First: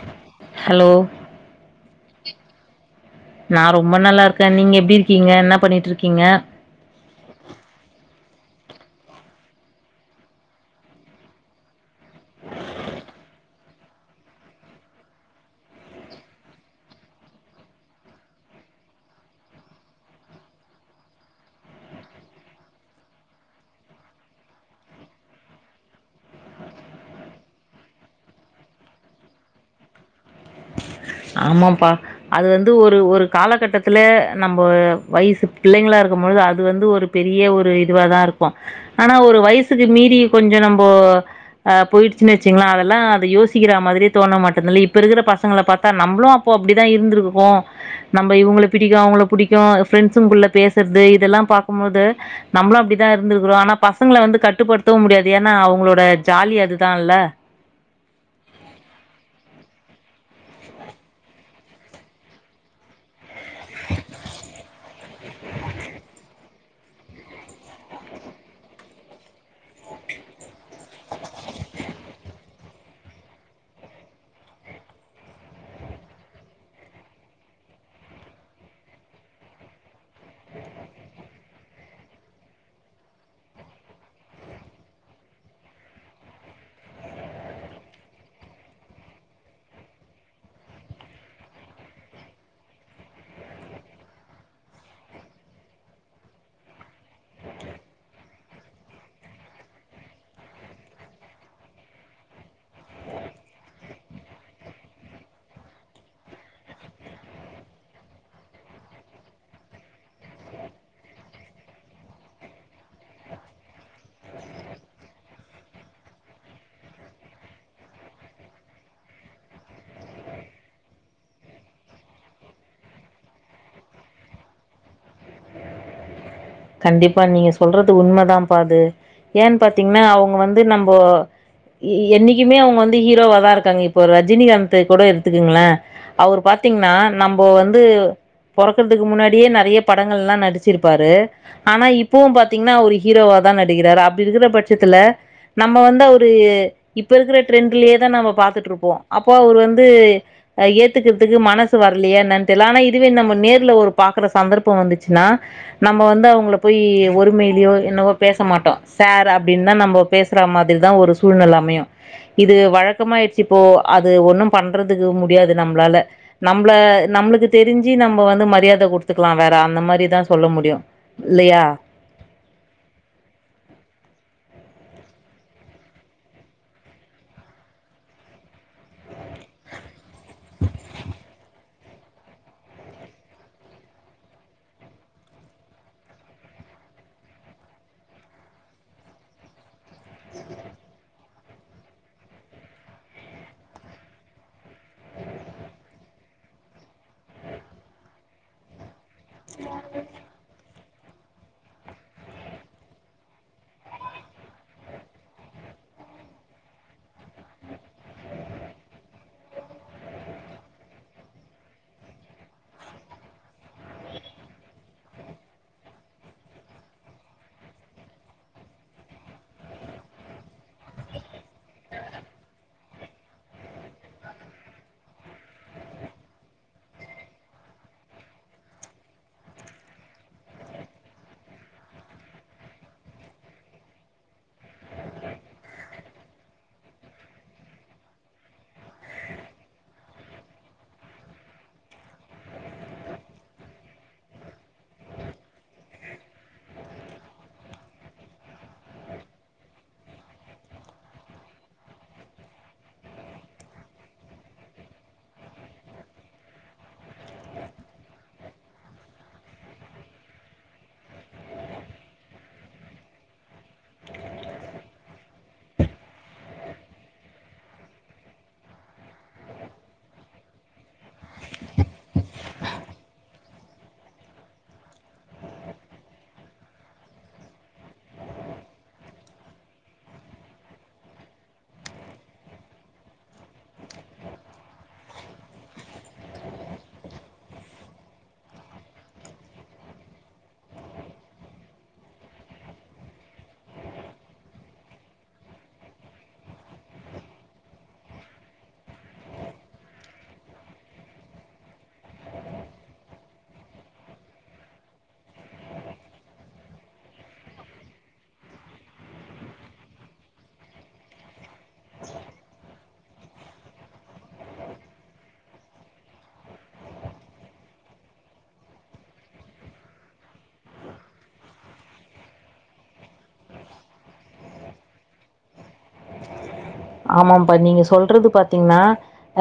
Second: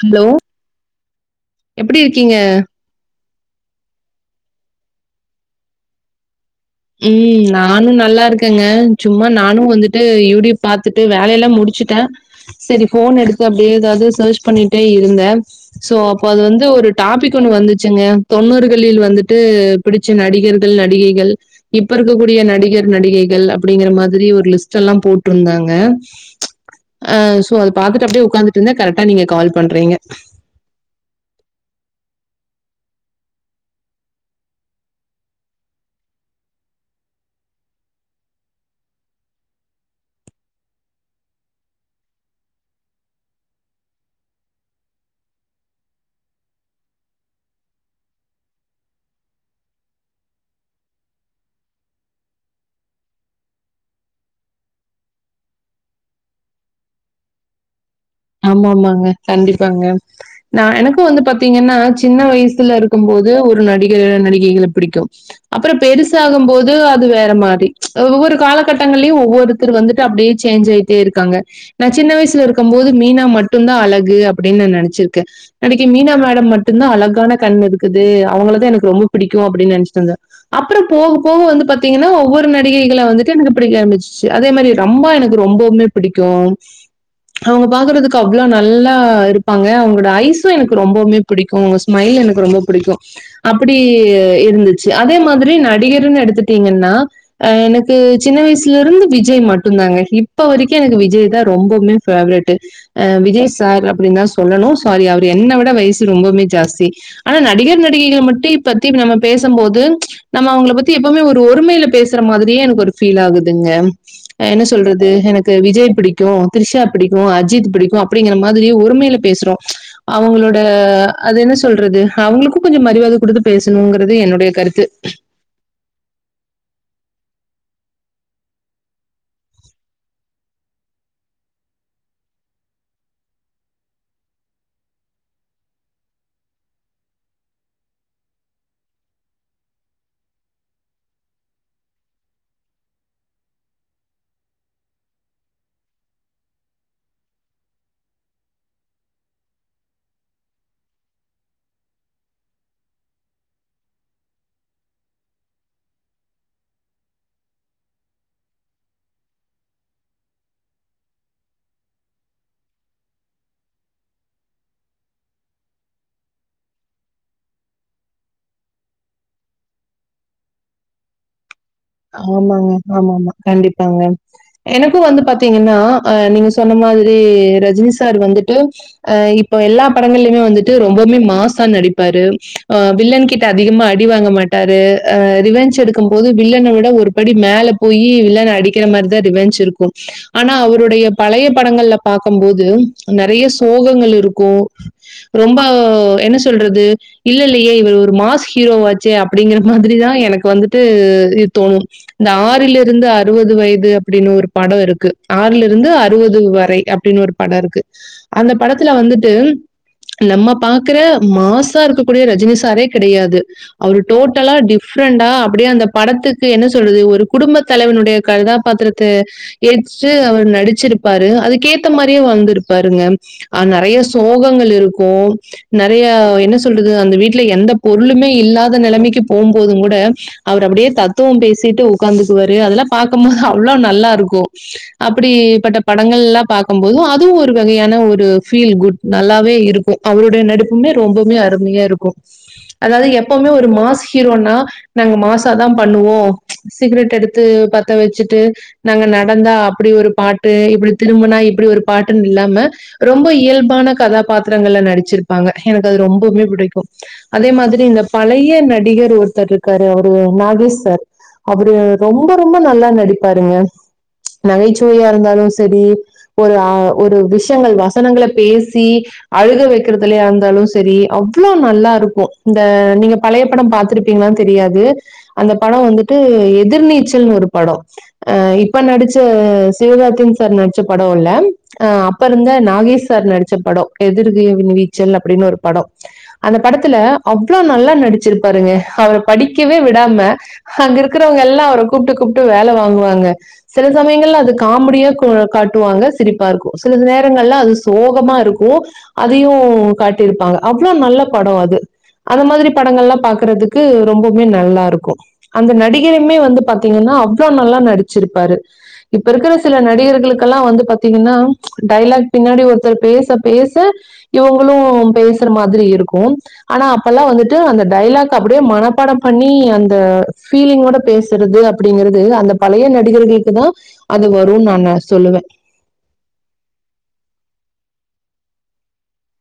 hello hello எப்பிடி இருக்கீங்க நா ரொம்ப நல்லா இருக்கே நீங்க எப்டி இருக்கீங்க என்ன பண்ணிட்ருக்கீங்க ம் நானு நல்லா இருக்கேங்க சும்மா நானு வந்துட்டு யூடியூப் பாத்துட்டு வேலையெல்லா முடிச்சுட்டே செரி‌ போன் எடுத்து அப்டியே ஏதாவது ‌செர்ச் பண்ணிட்டே இருந்த சோ அப்ப அது வந்து ஒரு டாபிக் ஒண்ணு வந்துச்சுங்க தொண்ணூறுகளில் வந்துட்டு பிடிச்ச நடிகர்கள் நடிகைகள் இப்ப இருக்க கூடிய நடிகர் நடிகைகள் அப்டிங்கிற மாதிரி ஒரு லிஸ்ட் எல்லா போட்ருந்தாங்க அ சோ அது பாத்துட்டு அப்டியே உக்காந்துட்ருந்தே கரெக்டா நீங்க கால் பண்றீங்க ஆமாபா அது வந்து ஒரு ஒரு காலகட்டத்துல நம்ப வயசு பிள்ளைங்களா இருக்கும்பொழுது அது வந்து ஒரு பெரிய ஒரு இதுவா தா இருக்கு ஆனா ஒரு வயசுக்கு மீறி கொஞ்ச நம்போ அ போய்டுச்சின் வச்சீங்ள அதெல்லா அத யோசிக்கிற மாதிரி தோண மாட்டுந்துல இப்ப இருக்குற பசங்கள பாத் ‌த்தா நம்புளு அப்போ அப்டிதா இர்ந்திருக்கோ நம்ப இவுங்கள பிடிக்கு அவுங்கள பிடிக்கு பிரெண்ட்ஸ்ஸுங்குள்ள‌ பேசற்து இதெல்லா பாக்கும் போது நம்புளு அப்டித்தா இருந்திருக்கிறோ ஆனா பசங்கள வந்து கட்டுப்படுத்தவு முடியாது ஏனா அவுங்ளோட ஜாலி அதுதால்ல ஆமா ஆமாங்க கண்டிப்பாங்க நா எனக்கு வந்து பாத்தீங்கன்னா சின்ன வயசுல இரு க்கும்‌ போது ஒரு நடிக நடிகைகள பிடிக்கு அப்பற பெருசாகும்போது து அதுவேற மாறி‌ ஒவ்வொரு காலகட்டங்கள்லயு ஒவ்வொருத்தர் வந்துட்டு அப்டியே சேஞ்ச் ஆயிட்டே இருக்காங்க நா சின்ன வயசுல இருக்கம் போது மீனா மட்டுந்தா அழகு அப்டினு நெனச்சிருக்கே அன்னக்கி மீனா மேடம் மட்டுந்தா அழகான கண் இருக்குது அவுங்கள தா எனக்கு ரொம்ப பிடிக்கு அப்டின் நென்ச்சிட்ருந்த அப்பறம் போக போக வந்து பாத்தீங்கன்னா ஒவ்வொரு நடிகைகள வந்துட்டு எனக்கு பிடிக்க ஆம்பிச்சுச்சு அதே மாறி ரம்பா எனக்கு ரொம்பவுமே பிடிக்கு அவுங்க பாக்குறதுக்கு அவ்ளோ நல்லா இருப்பாங்க அவுங்களோட ஐஸும் எனக்கு ரொம்பவுமே பிடிக்கு அவுங்க ஸ்மைல் எனக்கு ரொம்ப பிடிக்கு அப்டி இருந்துச்சு அதே மாதிரி நடிகர்னு எடுத்துட்டீங்கன்னா அ எனக்கு சின்ன வயசுல இருந்து விஜய் மட்டுந்தாங்க இப்ப வரிக்கு எனக்கு விஜய் தா ரொம்பவுமே ஃபேவ்ரெட் அ விஜய் சார் அப்டின்னுதா சொல்லனு சாரி அவரு என்ன விட வயசு ரொம்பவுமே ஜாஸ்தி ஆனா நடிகர் நடிகைகள மட்டு இப்பத்திக் நம்ம பேசு போது நம்ம அவுங்கள பத்தி எப்பவுமே ஒரு ஒருமைல பேசற மாதிரியே எனக்கு ஒரு ஃபீல் ஆகுதுங்க அ என்ன சொல்றது எனக்கு விஜய் பிடிக்கு திரிஷா பிடி கு அஜித் பிடிக்கு அப்டிங்கிற மாதிரி ஒருமைல பேசுறோ அவுங்களோட அது என்ன சொல்றது அவுங்களுக்கு கொஞ்சோ மருவாத குடுத்து பேசனுங்கறது என்னுடைய கருத்து கண்டிப்பா நீங்க சொல்றது உண்மதா பா அது ஏன் பாத்தீங்னா அவுங்க வந்து நம்போ என்னிக்குமே அவுங்க வந்து ஹீரோவா தா இருக்காங்க இப்போ ரஜினிகாந்த்து கூட எடுத்துக்குங்ள அவரு பாத்தீங்னா நம்போ வந்து பொறக்குறதுக்கு முன்னாடியே நெறைய படங்கள்ளா நடிச்சிரு பாரு ஆனா இப்பவு பாத்தீங்னா அவர் ஹீரோவா தா நடிக்கிறாரு அப்டி இருக்குற பட்சத்துல நம்ப வந்து அவரு இப்ப இருக்கற ட்ரெண்ட்லேயே தா நாம்ம பாத்துட்ருப்போ அப்போ அவரு வந்து அ ஏத்துக்குறதுக்கு மனசு வரலையா என்னன் தெரில ஆனா இதுவே நம்ம நேர்ல ஒரு பாக்குற சந்தர்ப்போ வந்துச்சினா நம்ப வந்து அவுங்கள போயி ஒருமையிலியோ என்னவோ பேச மாட்டோ சார் அப்டின் தா நம்போ பேசுற மாதிரிதா ஒரு சூழ்நெல அமையு இது வழக்கமாயிட்ச்சுப்போ அது ஒண்ணு பண்றதுக்கு முடியாது நம்ப்ளால நம்பள நம்முளுக்கு தெரிஞ்சி நம்ப வந்து மரியாத குடுத்துக்லா வேற அந்த மாரிதா சொல்ல முடியு இல்லையா ஆமாங்க ஆமாமா‌ கண்டிப்பாங்க எனக்கு வந்து பாத்தீங்கனா அ நீங்க சொன்ன மாதிரி ரஜினி சார் வந்துட்டு அ இப்ப எல்லா படங்கள்ளயுமே வந்துட்டு ரொம்பவுமே மாசா நடிப்பாரு ஆ வில்லன் கி ட்ட அதிகமா அடி வாங்க மாட்டாரு அ ரிவென்ஞ் எடுக்கு போது வில்லன வு ட ஒரு படி மேல போயி வில்லன அடிக்கிற மாரிதா ரிவெஞ்ச் இருக்கு ஆனா அவருடைய பழைய படங்கள்ல பாக்கு போது நெறய சோகங்கள் இருக்கு ரொம்ப என்ன சொல்றது இல்ல இல்லையே இவரு ஒரு மாஸ் ஹீரோ வா சே அப்டிங்கற மாதிரிதா எனக்கு வந்துட்டு இத் தோனு இந்த ஆறுல இருந்து அறுவது வயது அப்டின்னு ஒரு படோ இருக்கு ஆறுல இருந்து அறுவது வரை அப்டினு ஒரு பட இருக்கு அந்த படத்துல வந்துட்டு நம்ம பாக்கற மாசா இருக்கக் கூடிய ரஜினி சாரே கெடயாது அவரு டோட்டலா டிஃப்ரெண்டா அப்டியே அந்த படத்துக் கு என்ன சொல்றது ஒரு குடும்ப தலைவனுடைய கதாபாத்திரத்த ஏற்று அவர் நடிச்சிருப்பாரு அதுக்கேத்த மாரியே வந்திருப்பாருங்க ஆ நெறய சோகங்கள் இருக்கு நெறைய என்ன சொல்றது அந்த வீட்ல எந்த பொருளுமே இல்லாத நெலமைக்கு போம்போது கூட அவரு அப்டியே தத்துவம் பேசிட்டு உக்காந்துக்குவாரு அதெல்லா பாக்கு போது அவ்ளோ நல்லாருக்கு அப்டிப் பட்ட படங்கள்ளா பாக்கு போது அதுவு ஒரு வகையான ஒரு ஃபீல் குட் நல்லாவே இருக்கு அவருடைய நடிப்புமே ரொம்பமே அருமையா இருக்கு அதாவது எப்பவுமே ஒரு மாஸ் ஹீரோனா நாங்க மாசாதா பண்ணுவோ சிகரெட் எடுத்து பத்த வச்சுட்டு நாங்க நடந்தா அப்டி ஒரு பாட்டு இப்டி திரும்புனா இப்டி ஒரு பாட்டுன் இல்லாம ரொம்ப இயல்பான கதாபாத்திரங்கள்ல நடிச்சிருப்பாங்க எனக்கு அது ரொம்பவுமே புடிக்கு அதே மாதிரி இந் த பழைய நடிகர் ஒருத்தர் இருக்காரு அவரு நாகேஷ் சார் அவரு ரொம்ப ரொம்ப நல்லா நடிப்பாருங்க நகைச்சுவையா இருந்தாலு செரி ஒரு அ ஒரு விஷயங்கள் வசனங்கள பேசி அழுக வைக்கறதுலயாருந்தாலு சேரி அவ்ளோ நல்லா இருக்கு இந்த நீங்க பழைய படோ பாத்திருப்பீங்களானு தெரியாது அந்த படோ வந்துட்டு எதிர் நீச்சல்னு ஒரு படோ அ இப்ப நடிச்ச சிவகார்த்திகேயன் சார் நட்ச்ச படோ இல்ல அ அப்ப இருந்த நாகேஸ் சார் நடிச்ச படோ எதிர் வி நீச்சல் அப்டின்னு ஒரு படோ அந்த படத்துல அவ்ளோ நல்லா நடிச்சிருப்பாருங்க அவர படிக்கவே விடாம அங் இருக்றவங்க எல்லா அவர கூப்புட்டு கூப்புட்டு வேல வாங்குவாங்க சில சமயங்கள்ல அது காமடியா கொ காட்டுவாங்க சிரிப்பாருக்கு சில நேரங்கள்ல அது சோகமாருக்கு அதயு காட்டிருப்பாங்க அவ்ளோ நல்ல படோ அது அந்த மாதிரி படங்கள்லா பாக்குறதுக்கு ரொம்பவுமே நல்லா இருக்கு அந்த நடிகருமே வந்து பாத்தீங்கன்னா அவ்ளோ நல்லா நடிச்சுருப்பாரு இப்ப இருக்குற சில நடிகர்களுக்கெல்லா வந்து பாத்தீங்கன்னா டைலாக் பின்னாடி ஒருத்தர் பேச பேச இவுங்களு பேசுற மாதிரி இருக்கு ஆனா அப்பல்லா வந்துட்டு அந்த டைலாக் அப்டியே மனப்பாடோ பண்ணி அந்த ஃபீலிங்கோட பேசுறது அப்டிங்கறது அந்த பழய நடிகர்களுக்கு தா அது வருன் நானு சொல்லுவே ஆமாப்பா நீங்க சொல்றது பாத்தீங்ன்னா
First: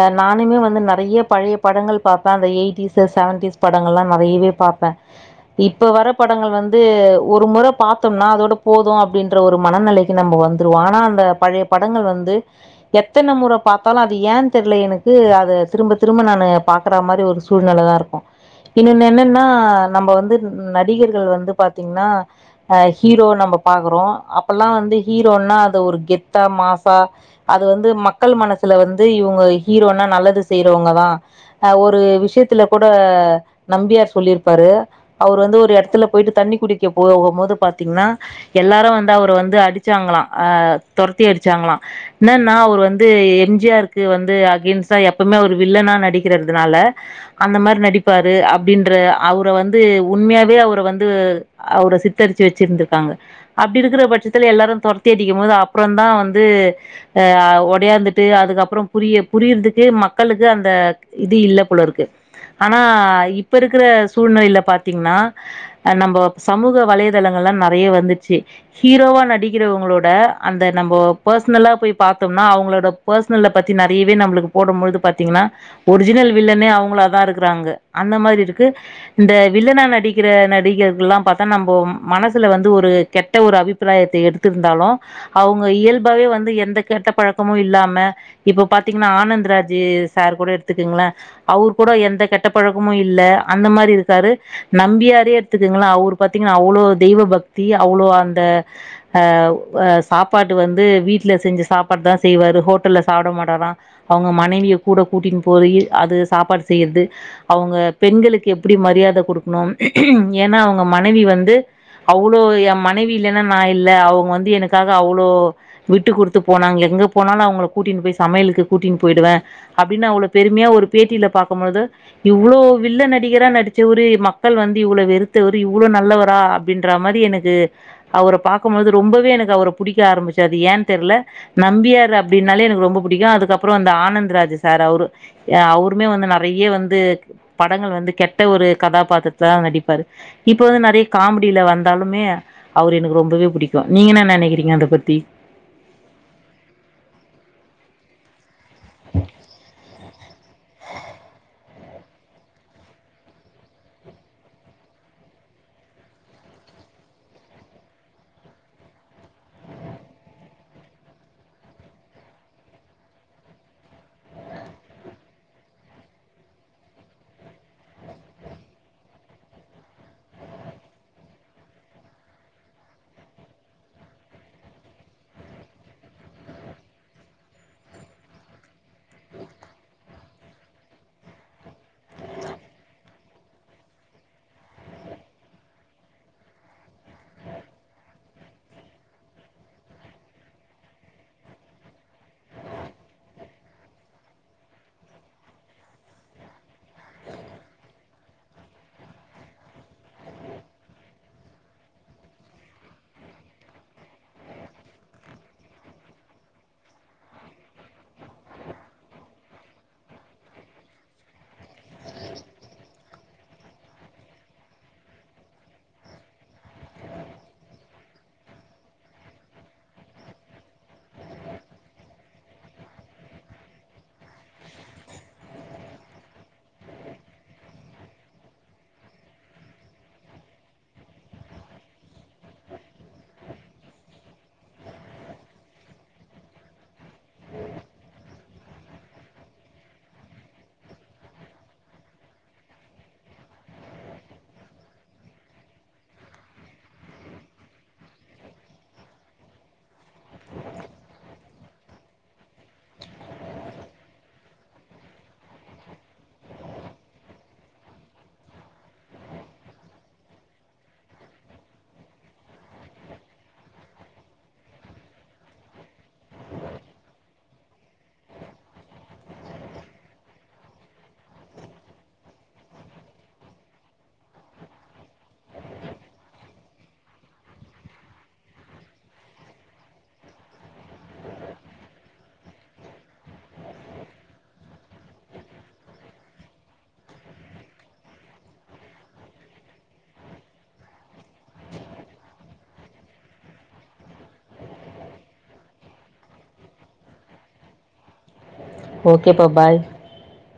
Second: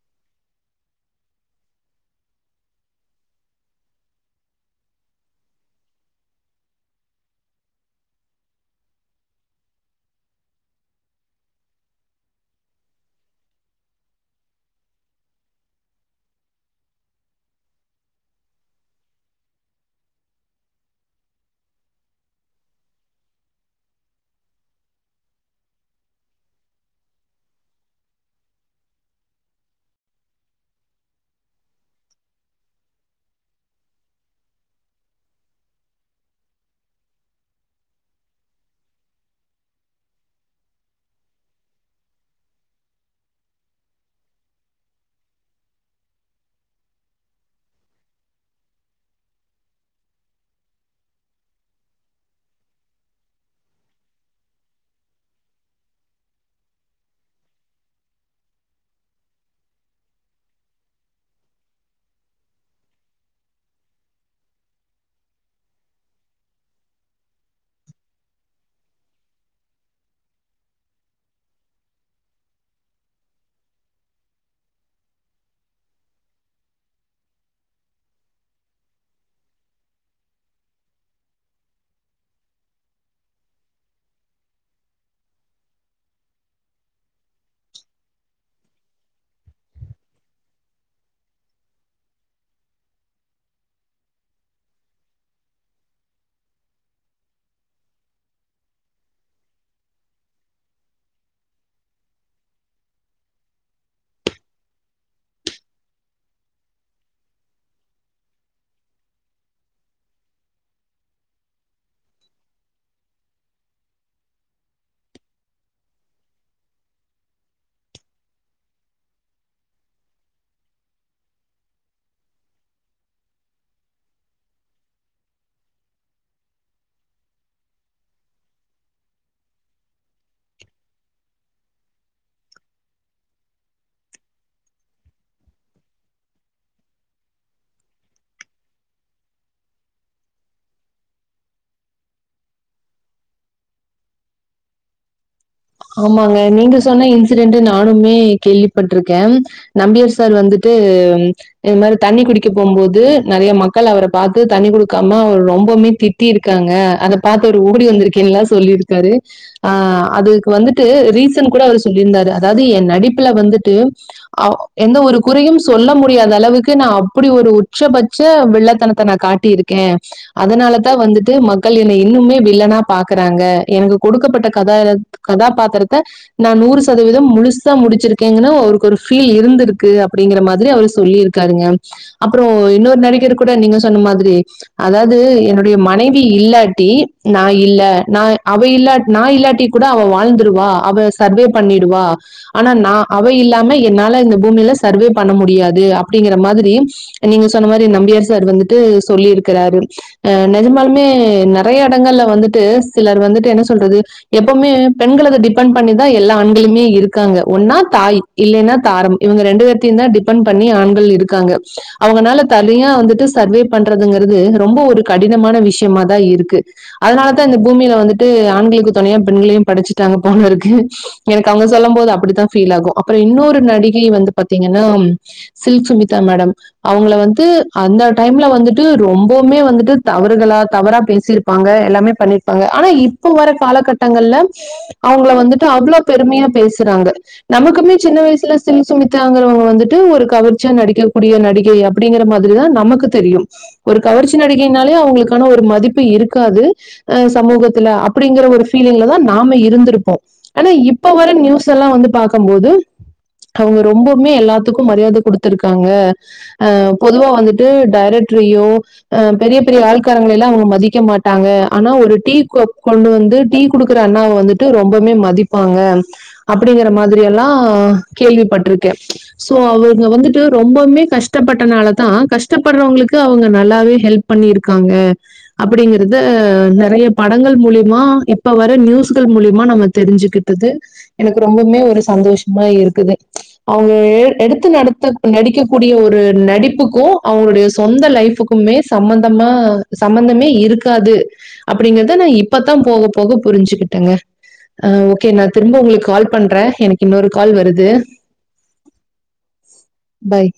அ நானுமே வந்து நறைய பழைய படங்கள் பாப்பே அந்த எயிட்டிஸ்சு செவன்டிஸ் படங்கள்லா நெறயவே பாப்பே இப்ப வர படங்கள் வந்து ஒரு முற பாத்தோம்னா அதோட போது அப்டின்ற ஒரு மனநெலை க்கு நம்ப வந்துருவோ ஆனா அந்த பழைய படங்கள் வந்து எத்தன முற பாத்தாலு அது ஏன் தெர்ல எனக்கு அத திரும்ப திரும்ப நானு பா க்ற மாரி ஒரு சூழ்நெலதா இருக்கு இன்னொன்னு என்னன்னா நம்ப வந்து நடிகர்கள் வந்து பாத்தீங்ன்னா அ ஹீரோ நம்ப பாக்குறோ அப்பல்லா வந்து ஹீரோன்னா அது ஒரு கெத்தா மாசா அது வந்து மக்கள் மனசுல வந்து இவுங்க ஹீரோனா நல்லது செய்றோங்கதா அ ஒரு விஷயத்துல கூட நம்பியார் சொல்லியிருப்பாரு அவுரு வந்து ஒரு எடத்ல போயிட்டு தண்ணி குடிக்க போகுபோது பாத்தீங்ன்னா எல்லாரு வந்து அவுர வந்து அடிச்சாங்ளா அ தொரத்தி அடிச்சாங்ளா என்னன்னா அவுரு வந்து எம்ஜிஆருக்கு வந்து அகேன்ஸ்டா எப்பவுமே ஒரு வில்லனா நடிக்றதுனால அந்த மாரி நடிப்பாரு அப்டின்ற அவுர வந்து உண்மையாவே அவுர வந்து அவுர சித்தரிச்சு வச்சிருந்திருக்காங்க அப்டிருக்கிற பட்சத்துல எல்லாரு தொரத்தி அடிக்கு போது அப்றோ தா வந்து அ ஒடியாந்துட்டு அதுக்கப்றோ புரிய புரியதுக்கே மக்களுக்கு அந்த இது இல்ல போலருக்கு ஆனா இப்ப இருக்ற சூழ்நெலைல பாத்தீங்ன்னா நம்போ சமூக வலைதளங்கள்லா நறைய வந்துச்சு ஹீரோவா நடிக்கிறவங்களோட அந்த நம்போ பர்சனலா போய் பாத்தோம்னா அவுங்களோட பர்சனல்ல பத்தி நறையவே நம்ப்ளுக்கு போடு பொழுது பாத்தீங்ன்னா ஒரிஜினல் வில்லனே அவுங்கள தா இருக்றாங்க அந்த மாரி இருக்கு இந்த வில்லனா நடிக்கிற நடிகர்கல்லா பாத்தா நம்போ மனசுல வந்து ஒரு கெட் ட‌ ஒரு அபிப்பிராயத்த எடுத்திருந்தாலு அவுங்க இயல்பாவே வந்து எந்த கெட்ட பழக்கமு இல்லாம இப்போ பாத்தீங்ன்னா ஆனந்த்ராஜு சார் கூட எடுத்துக்குங்ளே அவுரு கூட எந்த கெட்ட பழக்கமு இல்ல அந்த மாரி இருக்காரு நம்பியாரே எத்துக்குங்ள அவுரு பாத்தீங்ன்னா அவ்ளோ தெய்வ பக்தி அவ்ளோ அந்த ஆவ் அ சாப்பாட்டு வந்து வீட்ல செஞ்ச சாப்பாடு தா செய்வாரு ஹோட்டல்ல சாப்ட மாட்டாறா அவங்க மனைவிய கூட கூட்டின் போயி அது சாப்பாடு செய்யது அவங்க பெண்களுக்கு எப்டி மரியாத கொடுக்கணும் ஏன்னா அவங்க மனைவி வந்து அவ்ளோ எ மனைவி இல்லன்னா நா இல்ல அவங்க வந்து எனக்காக அவ்ளோ விட்டு குடுத் து போனாங்க எங்க போனாலு அவங்கல கூட்டின்னு போய் சமையலுக்கு கூட்டின் போய்டுவே அப்டின்னு அவ்ளோ பெருமையா ஒரு பேட்டியில பாக்கும் பொழுது இவ்ளோ வில்ல நடிகரா நடிச்ச ஒரு மக்கள் வந்து இவ்ளோ வெறுத்தவரு இவ்வளோ நல்லவரா அப் டின்ற மாரி எனக்கு அவர பாக்கும் பொழுது ரொம்பவே எனக்கு அவர புடிக்க ஆரம்பிச்சது ஏன் தெர்ல நம்பியார் அப்டின்னாலே எனக்கு ரொம்ப புடிக்கும் அதுக்கப்புறோ அந்த ஆனந்த் ராஜ் சார் அவுரு ய அவுருமே வந்து நறைய வந்து படங்கள் வந்து கெட்ட ஒரு கதாபாத்திரத் தா நடிப்பாரு இப்போ வந்து நெறைய காமெடியில வந்தாலுமே அவரு எனக்கு ரொம்பவே புடிக்கு நீங்க என்ன நனைக்கிறீங்க அத பத்தி ஆமாங்க நீங்க சொன்ன இன்சிடென்ட்டு நானுமே கேள்வி பட்ருக்கே நம்பியூர் சார் வந்துட்டு இது மாரி தண்ணி குடிக்க போம் போது நெறைய மக்கள் அவர பாத்து தண்ணி குடுக்காம அவர் ரொம்பமே திட் டி‌ இருக்காங்க அத பாத்து அவரு ஓடி வந்திருக்கேன்னல்லா சொல்லிருக்காரு ஆ அது வந்துட்டு ரீசன் கூட அவரு சொல்லியிருந்தாரு அதாவது எ நடிப்புல வந்துட்டு எந்த ஒரு குறையும் சொல்ல முடியாத அளவுக்கு நா அப்படி ஒரு உச்சபச்ச விள்ளத்தனத்த நா காட் டி இருக்கே அதனாலதா வந்துட்டு மக்கள் என்னை இன்னுமே வில்லனா பாக்கறாங்க எனக்கு கொடுக்கப்பட்ட கத கதாபாத்தரத்த நா நூறு சதவீதம் முழுசா முடிச்சிருக்கேங்கன்னு அவருக்கு ஒரு ஃபீல் இருந்திருக்கு அப்படிங்கிற மாதிரி அவரு சொல்லியிருக் காருங்க அப்புறோ இன்னொர் நடிகர் கூட நீங்க‌ சொன்ன மாதிரி அதாவது என்னுடைய மனைவி இல்லாட்டி நா இல்ல நா அவ இல்லாட் நா இல்லாட்டி கூட அவ வாழ்ந்துருவா அவ சர்வே பண்ணிடுவா ஆனா நா அவ இல்லாம என்னால இந்த பூமியில சர்வே பண்ண முடியாது அப்டிங்கற மாதிரி நீங்க சொன்ன மாரி நம்பியார் சார் வந்துட்டு சொல்லிருக்கிறாரு அ நெஜமாலுமே நெறய இடங்கள்ல வந்துட்டு சிலர் வந்துட்டு என்ன சொல்றது எப்பம்மே பெண்களத டிபெண்ட் பண்ணிதா எல்லா ஆண்களுமே இருக்காங்க ஒன்னா தாய் இல்லன்னா தாரம் இவுங்க ரெண்டு பேத்தையு தா டிபெண்ட் பண்ணி ஆண்கள் இருக்காங்க அவுங்கனால தனியா வந்துட்டு சர்வே பண்றதுங்கறது ரொம்ப ஒரு கடினமான விஷ்யமாதா இருக்கு அதனாலதா இந்த பூமில வந்துட்டு ஆண்களுக்கு துணையா பெண்களையும் படச்சுட்டாங்க போலருக்கு எனக்கு அவங்க சொல்லம் போது அப்படித்தா ஃபீல் ஆகு அப்பற இன்னொரு நடிகை வந்து பாத்தீங்கன்னா சில்க் சுமிதா மேடம் அவுங்கள வந்து அந்த டைம்ல வந்துட்டு ரொம்பம்மே வந்துட்டு தவறுகளா தவறா பேசிருப் பாங்க எல்லாமே பண்ணிப்பாங்க ஆனா இப்ப வர காலகட்டங்கள்ல அவுங்கள வந்துட்டு அவ்ளோ பெருமையா பேசுறாங்க நமக்குமே சின்ன வயசுல சில்க் சுமிதாங்கிறவங்க வந்துட்டு ஒரு கவர்ச்சியா நடிக்கக்கூடிய நடிகை அ அப்படிங்கிற மாதிரிதா நமக்கு தெரியும் ஒரு கவர்ச்சி நடிகைனாலே அவுங்களுக்கான ஒரு மதிப்பு இருக்காது அ சமூகத்துல அப்படிங்கற ஒரு பீலிங்லதா நாம இருந்திருப்போ ஆனா இப்ப வர நியூஸ் எலா வந்து பாக்கம் போது அவுங்க ரொம்பம்மே எல்லாத்துக்கும் மரியாத குடுத்துருக்காங்க அ பொதுவா வந்துட்டு டைரக்ட்ரையோ அ பெரிய பெரிய வாழ்காரங்கல்லா அவுங் மதிக்க மாட்டாங்க் ஆனா ஒரு டீ கோப் கொண்டு வந்து டீ குடுக்குற அண்ணாவ வந்துட்டு ரொம்பமே மதிப்பாங்க அப்டிங்கற மாரி எல்லா கேள்விப்பட்ருக்கே சோ அவங்க வந்துட்டு ரொம்பமே கஷ்டப்பட்டனால தா கஷ்டப்படுறவங்களுக்கு அவுங்க நல்லாவே ஹெல்ப் பண்ணியிருக்காங்க அப்டிங்கறத நெறய படங்கள் மூலமா இப்ப வர நியூஸ்கள் மூலியமா நம்ம தெரிஞ்சுகிட்டது எனக்கு ரொம்பவுமே ஒரு சந்தோஷமா இருக்குது அவுங்க எடுத்து நடத்து நடிக்கக்க கூடிய ஒரு நடிப்புக்கு அவுங்களுடைய சொந்த லைஃபக்கு மே சம்பந்தமா சம்பந்தமே இருக்காது அப்டிங்கறத நா இப்த்தா போக போக போக புரிஞ்சுகிட்டேங்க அஹ் ஓகே நா திரும்ப உங்களுக்கு கால் பண்றே எனக்கு இன்னொரு கால் வருது ஓகே ப்பா பாய் பைய்